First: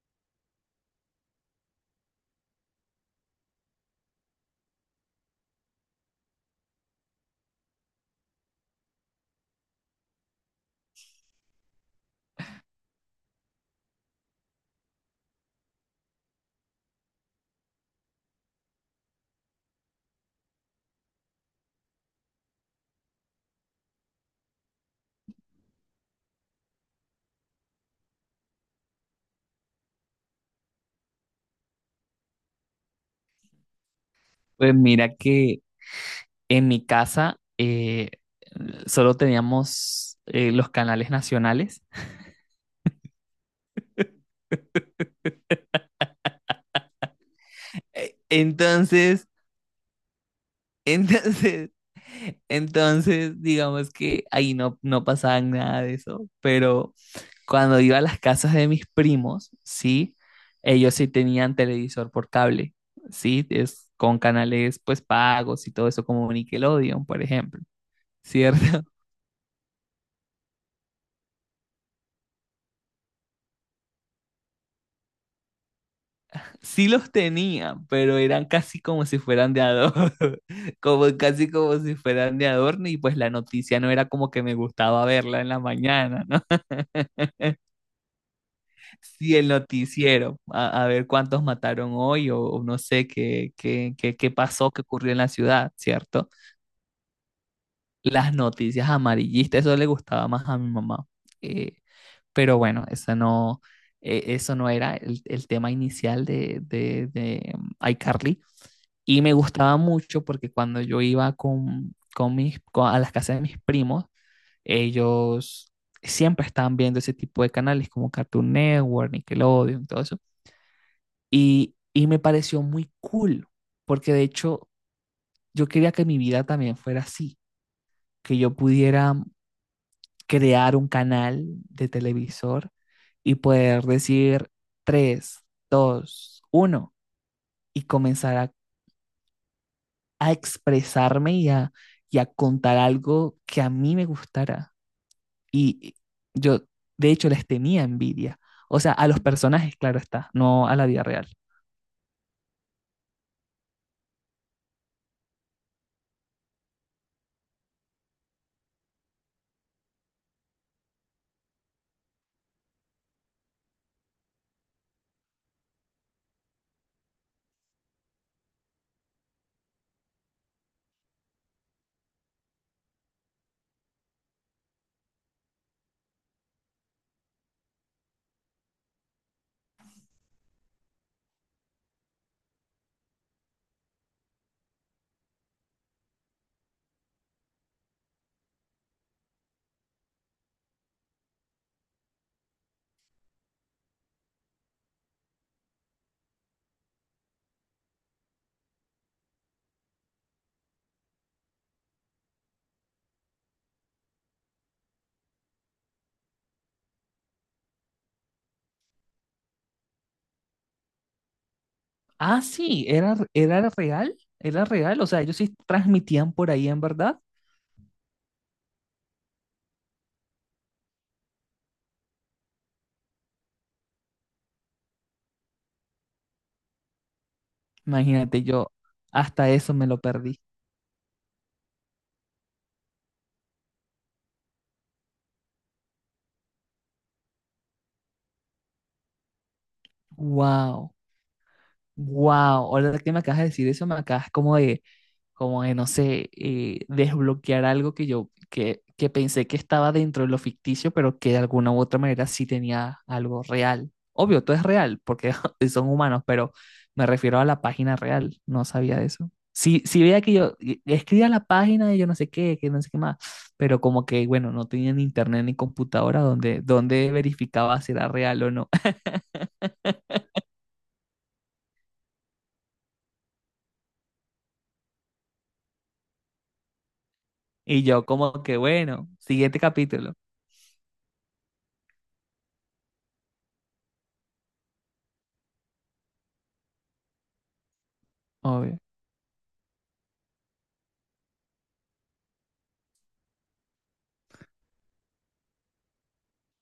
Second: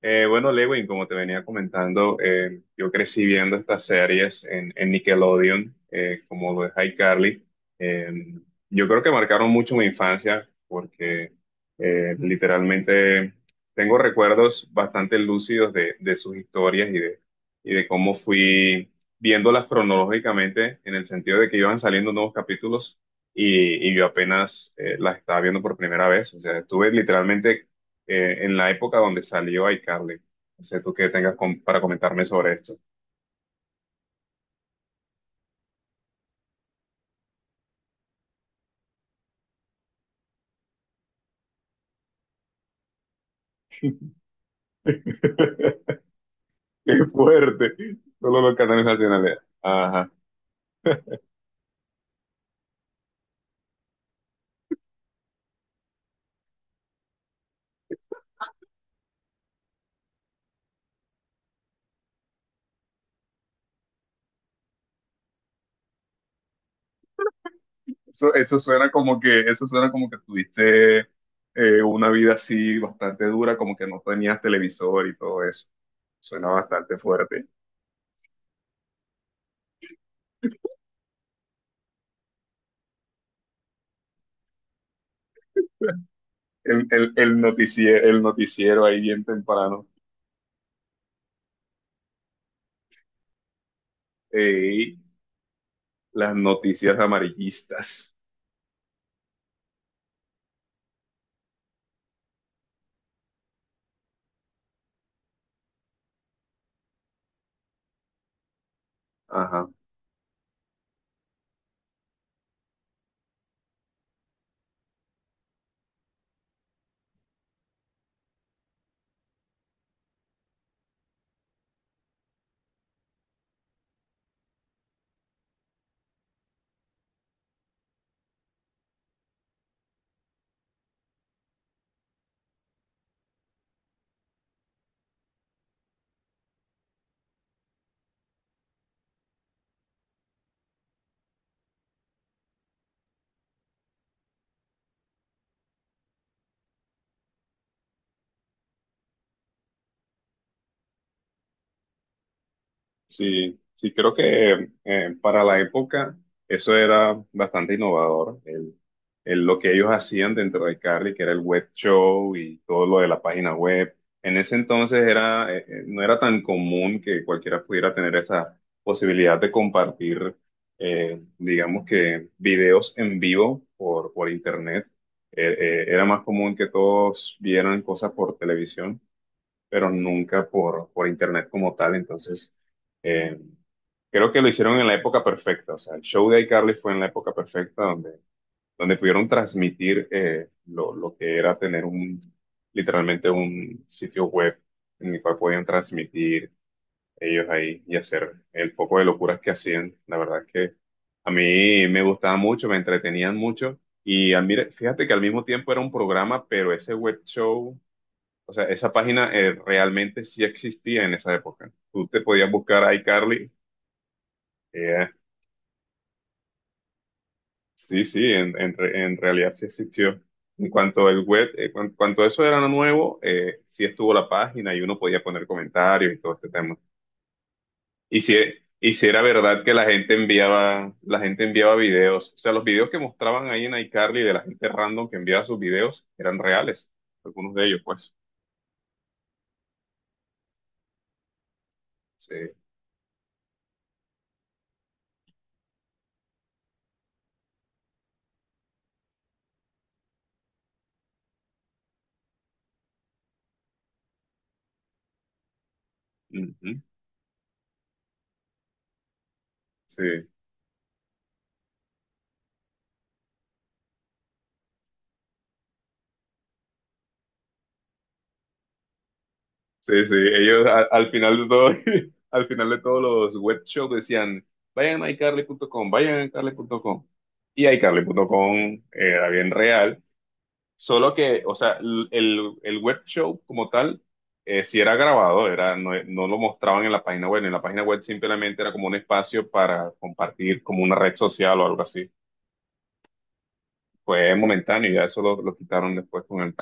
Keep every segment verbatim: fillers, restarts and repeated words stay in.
Eh, bueno, Lewin, como te venía comentando, eh, yo crecí viendo estas series en, en Nickelodeon, eh, como lo de iCarly. Eh, yo creo que marcaron mucho mi infancia porque eh, literalmente tengo recuerdos bastante lúcidos de, de sus historias y de, y de cómo fui viéndolas cronológicamente en el sentido de que iban saliendo nuevos capítulos y, y yo apenas eh, las estaba viendo por primera vez. O sea, estuve literalmente eh, en la época donde salió iCarly. No sé tú qué tengas com- para comentarme sobre esto. Pues mira que en mi casa eh, solo teníamos eh, los canales nacionales. Qué fuerte. Eh, Solo los canales Entonces, nacionales. Ajá. entonces, entonces, digamos que ahí no, no pasaba nada de eso. Pero cuando iba a las casas de mis primos, sí, ellos sí tenían televisor por cable, sí, es con canales pues pagos y todo eso como Nickelodeon, por ejemplo, Eso, eso ¿cierto? suena como que, eso suena como que tuviste eh, una vida así bastante dura, como que no tenías televisor y todo eso. Suena Sí bastante los fuerte. tenía, pero eran casi como si fueran de adorno, como casi como si fueran de adorno y pues la noticia no era como que me gustaba verla en la mañana, ¿no? El, el, el noticiero, el noticiero ahí bien Sí, el temprano. noticiero, a, a ver cuántos mataron hoy o, o no sé qué, qué, qué, qué pasó, qué Ey, ocurrió en la ciudad, ¿cierto? las noticias amarillistas. Las noticias amarillistas, eso le gustaba más a mi mamá. Eh, pero bueno, eso no, eh, eso no era el, el tema inicial de, de, de mm, iCarly. Y me Ajá. gustaba mucho porque cuando yo iba con, con mis, con- a las casas de mis primos, ellos siempre estaban viendo ese tipo de canales como Cartoon Network, Nickelodeon, todo eso. Y, y me pareció muy cool, porque de hecho yo quería que mi vida también fuera así, que yo pudiera crear un canal de televisor y poder decir tres dos uno y comenzar a a expresarme y a, y a contar algo que a mí me gustara. Y yo, de hecho, les tenía envidia. O sea, a los personajes, claro está, no a la vida real. Sí, sí, creo que eh, para la época eso era bastante innovador, el, el- lo que ellos hacían dentro de Carly, que era el web show y todo lo de la página web. En ese entonces era, eh, eh, no era tan común que cualquiera pudiera tener esa posibilidad de compartir, eh, digamos que, videos en vivo por, por internet. Eh, eh, era más común que todos vieran cosas por televisión pero nunca por, por internet como tal. Entonces, eh, creo que lo hicieron en la época perfecta. O sea, el show de iCarly fue en la época perfecta donde, donde pudieron transmitir eh, lo, lo que era tener un, literalmente un sitio web en el cual podían transmitir ellos ahí y hacer el poco de locuras que hacían. La verdad es que a mí me gustaba mucho, me entretenían mucho. Y al mir- fíjate que al mismo tiempo era un programa, pero ese web show, o sea, esa página eh, realmente sí existía en esa época. Tú te Ah, podías buscar sí, a era, iCarly. era real, era real. O eh, sea, ellos sí transmitían por ahí en verdad. sí, sí, en, en re- en realidad sí existió. En cuanto el web, eh, cuan- cuanto eso era nuevo, eh, sí estuvo la página y uno podía poner comentarios y todo este tema. Y si, Imagínate, yo y si era hasta verdad que eso la me lo gente perdí. enviaba, la gente enviaba videos. O sea, los videos que mostraban ahí en iCarly de la gente random que enviaba sus videos eran reales. Algunos de ellos, pues. Wow. Wow, Sí. ahora que me acabas de decir eso, me acabas como de, como de, no sé, eh, desbloquear algo que yo, que, que pensé que estaba dentro de lo ficticio, pero que de alguna u otra manera sí tenía algo real. Obvio, todo es real, porque son humanos, pero Ujú. me refiero a la página real, no sabía de eso. Sí, sí veía Sí. que yo eh, escribía la página de yo no sé qué, que no sé qué más, pero como que, bueno, no tenía ni internet ni computadora donde, donde verificaba si era real o no. Sí, sí, ellos a- al final de todo, al final de todos los web shows decían, vayan a iCarly punto com, vayan a iCarly punto com. Y Y yo como iCarly punto com que, bueno, era bien siguiente real, capítulo. solo que, o sea, l- el, el web show como tal, eh, sí era grabado, era, no, no lo mostraban en la página web, en la página web simplemente era Obvio. como un espacio para compartir como una red social o algo así. Fue momentáneo, y ya eso lo, lo quitaron después con el...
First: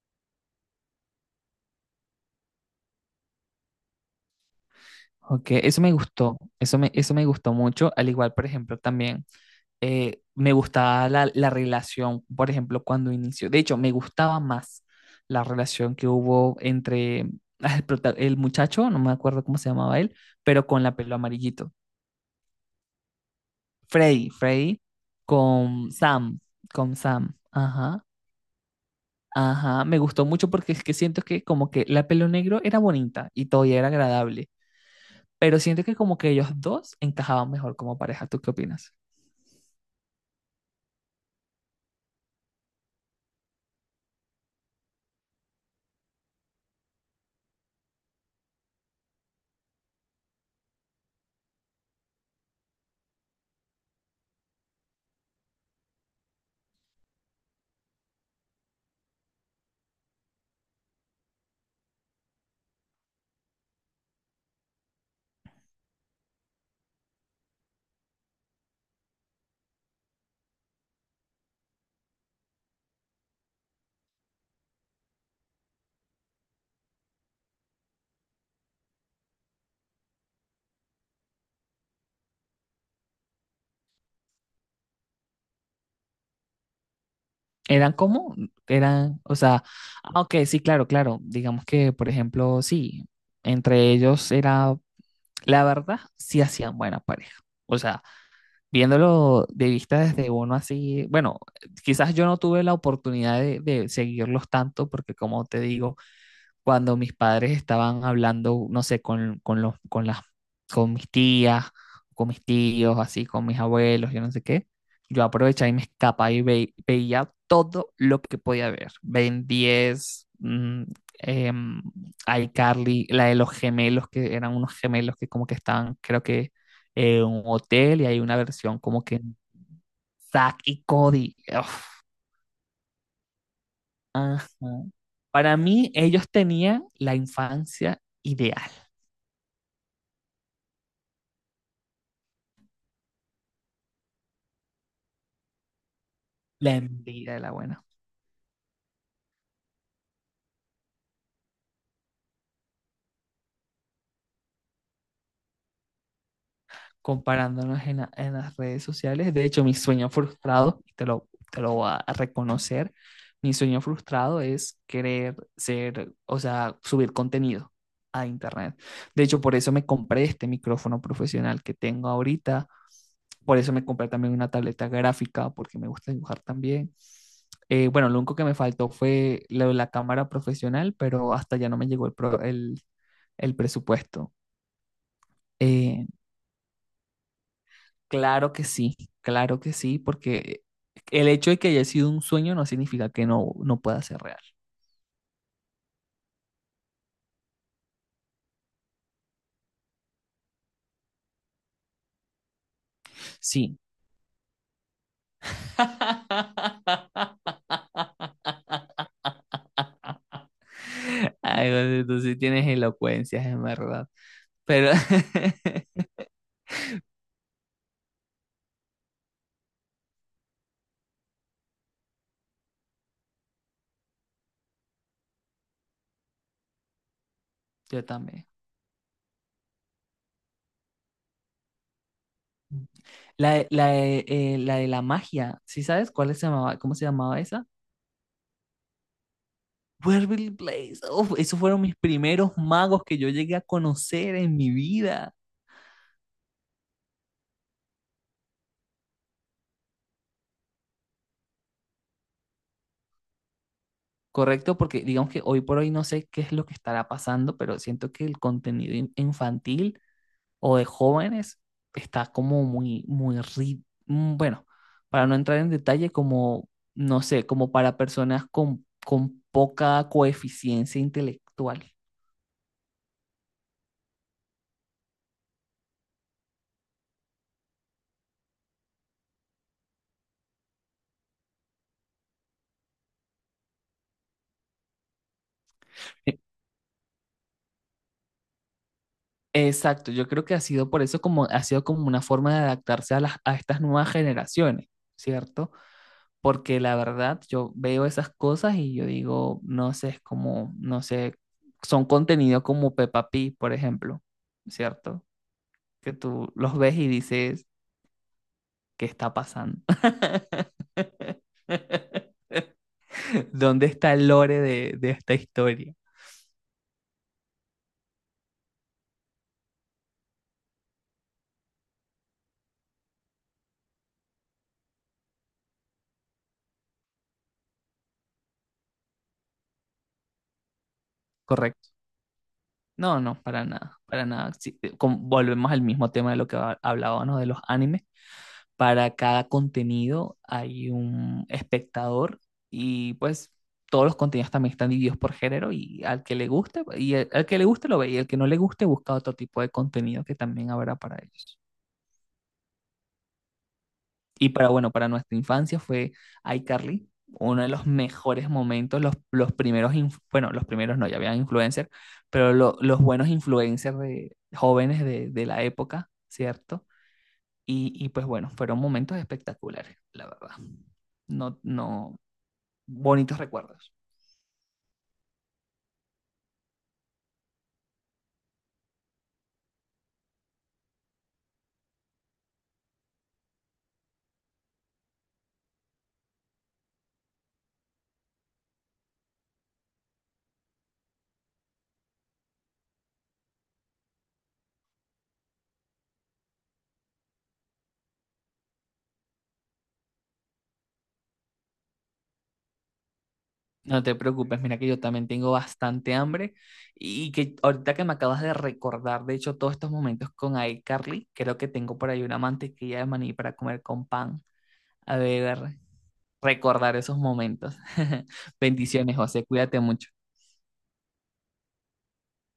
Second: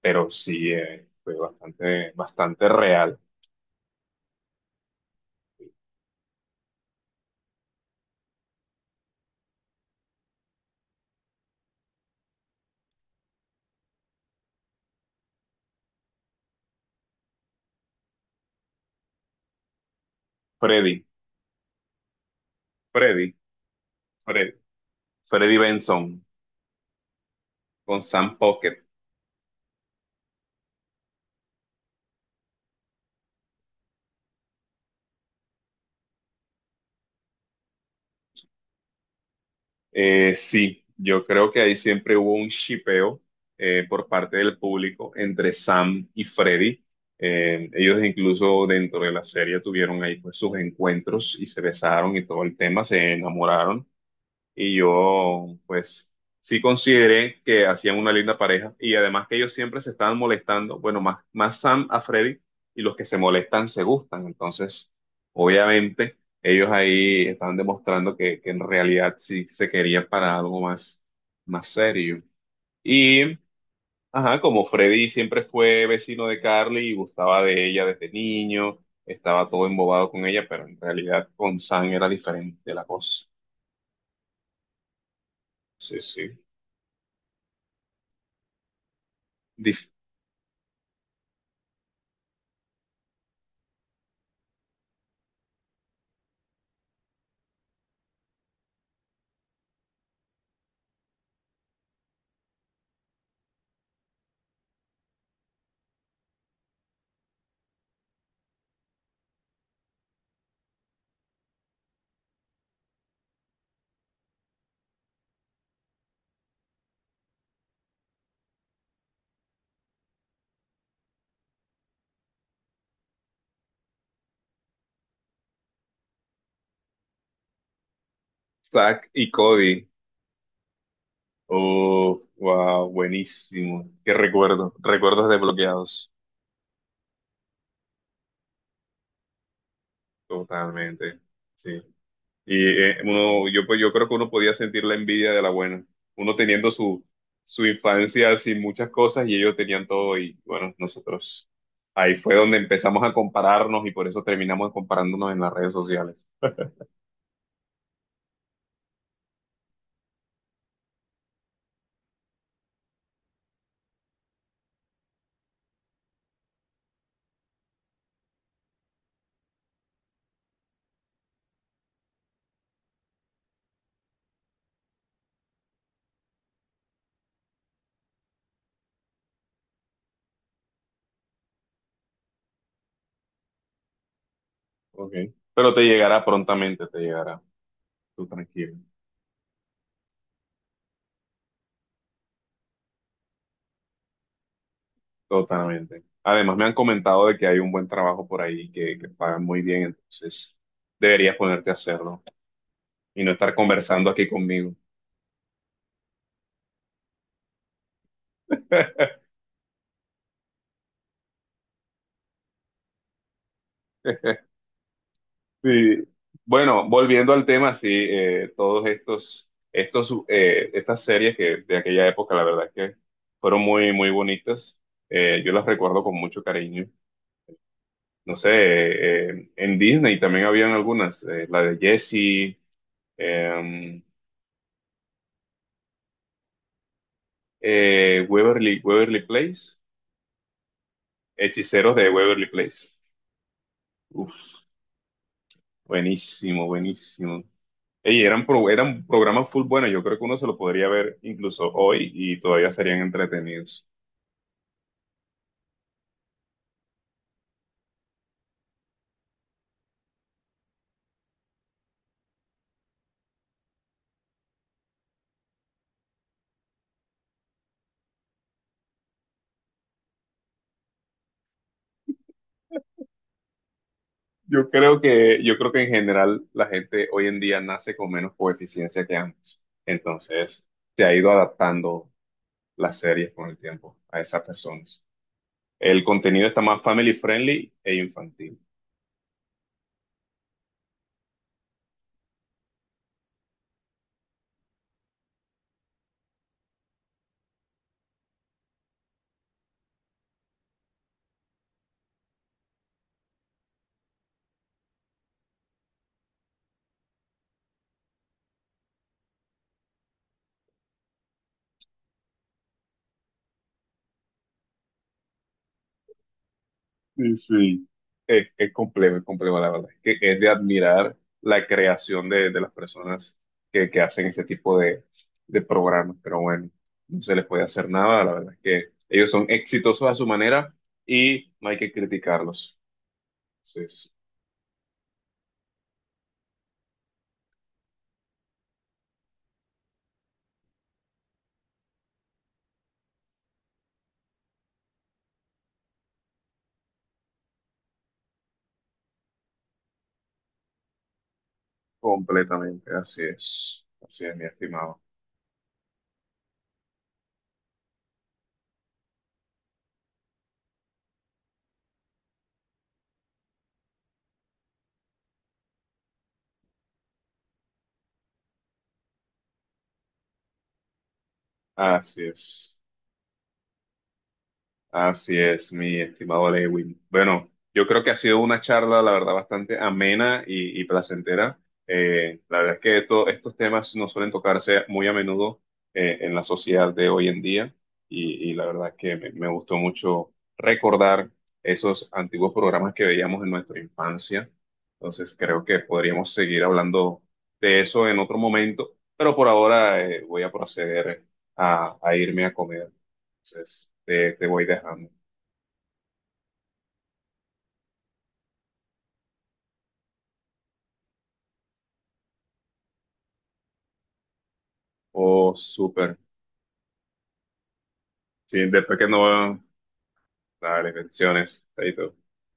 Pero sí, eh, fue bastante, bastante real. Ok, eso me gustó, eso me, eso me gustó mucho, al igual, por ejemplo, también eh, me gustaba la, la relación, por ejemplo, cuando inició, de hecho, me gustaba más la relación que hubo entre ah, el, prota- el muchacho, no me acuerdo cómo se llamaba él, pero con la Freddy, pelo amarillito, Freddy. Freddy, Freddy. Freddy, Freddy con Benson Sam, con Sam, con ajá, Sam Pocket. ajá, me gustó mucho porque es que siento que como que la pelo negro era bonita y todavía era agradable. Pero siento que como que ellos dos encajaban mejor como pareja. ¿Tú qué opinas? Eh, sí, yo creo que ahí siempre hubo un shipeo eh, por parte del público entre Sam y Freddy. Eh, ellos incluso dentro de la serie tuvieron ahí pues sus encuentros y se besaron y todo el tema, se enamoraron. Y yo pues sí consideré que hacían una linda pareja y además que ellos siempre se estaban molestando, bueno, más, más Sam a Freddy y los que se molestan se gustan, entonces obviamente ellos ahí estaban demostrando que, que en realidad sí se querían para algo más, más serio. Y, ajá, como Freddy siempre fue vecino de Carly y gustaba de ella desde niño. Estaba todo embobado con ella, pero en realidad con Sam era diferente la cosa. Sí, sí. Eran como, eran, o sea, Dif- ah, ok, sí, claro, claro. Digamos que, por ejemplo, sí, entre ellos era, la verdad, sí hacían buena pareja. O sea, viéndolo de vista desde uno así, bueno, quizás yo no tuve la oportunidad de, de seguirlos tanto porque como te digo, cuando mis padres estaban hablando, no sé, con, con los, con las, con mis tías, con mis tíos, así, con mis abuelos, yo no sé qué, yo aprovechaba y me escapaba y ve- veía todo lo que podía ver. Ben diez, mm, em, iCarly, la de los gemelos, que eran unos gemelos que como que estaban, creo que, eh, en un hotel y hay una versión como Zack que y Cody. Zack y Cody. Uf, Oh, wow, buenísimo. Qué ajá. recuerdo. Recuerdos Para mí, desbloqueados. ellos tenían la infancia ideal. Totalmente. Sí. Y eh, uno, yo, pues, yo creo que uno podía sentir la envidia de la buena. Uno teniendo La su, envidia de la su buena. infancia sin muchas cosas y ellos tenían todo y bueno, nosotros. Ahí fue donde empezamos a compararnos y por eso terminamos comparándonos en las redes sociales. Comparándonos en, la- en las redes sociales. De hecho, mi sueño frustrado, y te lo, te lo voy a reconocer, mi sueño frustrado es querer ser, o sea, subir contenido a internet. De hecho, por eso me compré este micrófono profesional que tengo ahorita. Por eso me compré también una tableta gráfica, porque me gusta dibujar también. Eh, bueno, lo único que me faltó fue lo de la cámara profesional, pero hasta ya no me llegó el, pro- el, el presupuesto. Okay. Pero te Eh, llegará prontamente, te llegará. Tú Claro que tranquilo. sí, claro que sí, porque el hecho de que haya sido un sueño no significa que no, no pueda ser real. Totalmente. Además, me han comentado de que hay un buen trabajo por ahí que, que pagan muy bien, entonces deberías ponerte a hacerlo y no estar Sí. conversando aquí conmigo. Ay, José, tú sí tienes elocuencias, en verdad. Pero Sí. Bueno, volviendo al tema, sí, eh, todos estos, estos, eh, estas series que de aquella época, la verdad es que fueron muy, muy bonitas. Eh, yo las recuerdo con mucho cariño. yo No también. sé, eh, eh, en Disney también habían algunas, eh, la de Jessie, La, de- la, em, de, eh, La de la magia, ¿sí sabes cuál se llamaba, cómo se llamaba esa? eh, Waverly, Waverly Place. Waverly Place. Uf, esos fueron mis Hechiceros de Waverly primeros Place. magos que yo llegué a conocer en Uf, mi vida. buenísimo, buenísimo. Ey, eran, pro- eran programas full buenos. Yo creo que uno se lo podría ver incluso hoy y todavía serían entretenidos. Correcto, porque digamos que hoy por hoy no sé qué es lo que estará pasando, pero siento que el contenido in- infantil o de jóvenes está como muy, muy, ri- mm, bueno, para no entrar en detalle, como, no sé, como para personas con, con poca coeficiencia intelectual. Yo creo que, yo creo que en general la gente hoy en día nace con menos coeficiencia que antes. Entonces, se ha ido adaptando las series con el tiempo a esas personas. El E- contenido está más family friendly e infantil. Exacto, yo creo que ha sido por eso como, ha sido como una forma de adaptarse a las, a estas nuevas generaciones, ¿cierto? Porque la verdad yo veo esas cosas y yo digo, no sé, es como, no sé, son contenido como Peppa Pig, por ejemplo, ¿cierto? Que tú los ves y dices, ¿qué está pasando? ¿Dónde está el lore de, de esta historia? Sí, sí. Es, es complejo, es complejo, la verdad. Es que es de admirar la creación de, de las personas que, que hacen ese tipo de, de programas, pero bueno, no se les puede hacer nada, la verdad es que ellos son exitosos a su manera y no hay Correcto. que criticarlos. No, no, para Así nada, es, para nada. Sí, eh, com- volvemos al mismo tema de lo que ha- hablábamos de los animes. Para cada contenido hay un espectador y pues todos los contenidos también están divididos por género y al que le guste, y el- al que le guste lo ve y al que no le guste busca otro tipo de contenido que también habrá para ellos. completamente, así es, así es, mi Y para, bueno, estimado, para nuestra infancia fue iCarly, uno de los mejores momentos, los, los primeros, inf- bueno, los primeros no, ya habían influencers, pero lo- los buenos influencers de, jóvenes de, de la época, ¿cierto? Y, y pues bueno, fueron momentos espectaculares, la verdad. No, no, así es. bonitos recuerdos. Así es, mi estimado Lewin. Bueno, yo creo que ha sido una charla, la verdad, bastante amena y, y placentera. Eh, la verdad es que esto- estos temas no suelen tocarse muy a menudo eh, en la sociedad de hoy en día y, y la verdad es que me, me gustó mucho recordar esos antiguos programas que veíamos en nuestra infancia. Entonces, creo que podríamos seguir hablando de eso en otro momento, pero por ahora eh, voy a proceder a a irme a comer. Entonces, No te te, te preocupes, voy mira que yo dejando. también tengo bastante hambre y que ahorita que me acabas de recordar, de hecho, todos estos momentos con iCarly, creo que tengo por ahí una mantequilla de maní para comer con pan. A Oh, ver, súper. recordar esos momentos. Sí, después que Bendiciones, José, no... cuídate mucho. Dale, bendiciones. Chaito.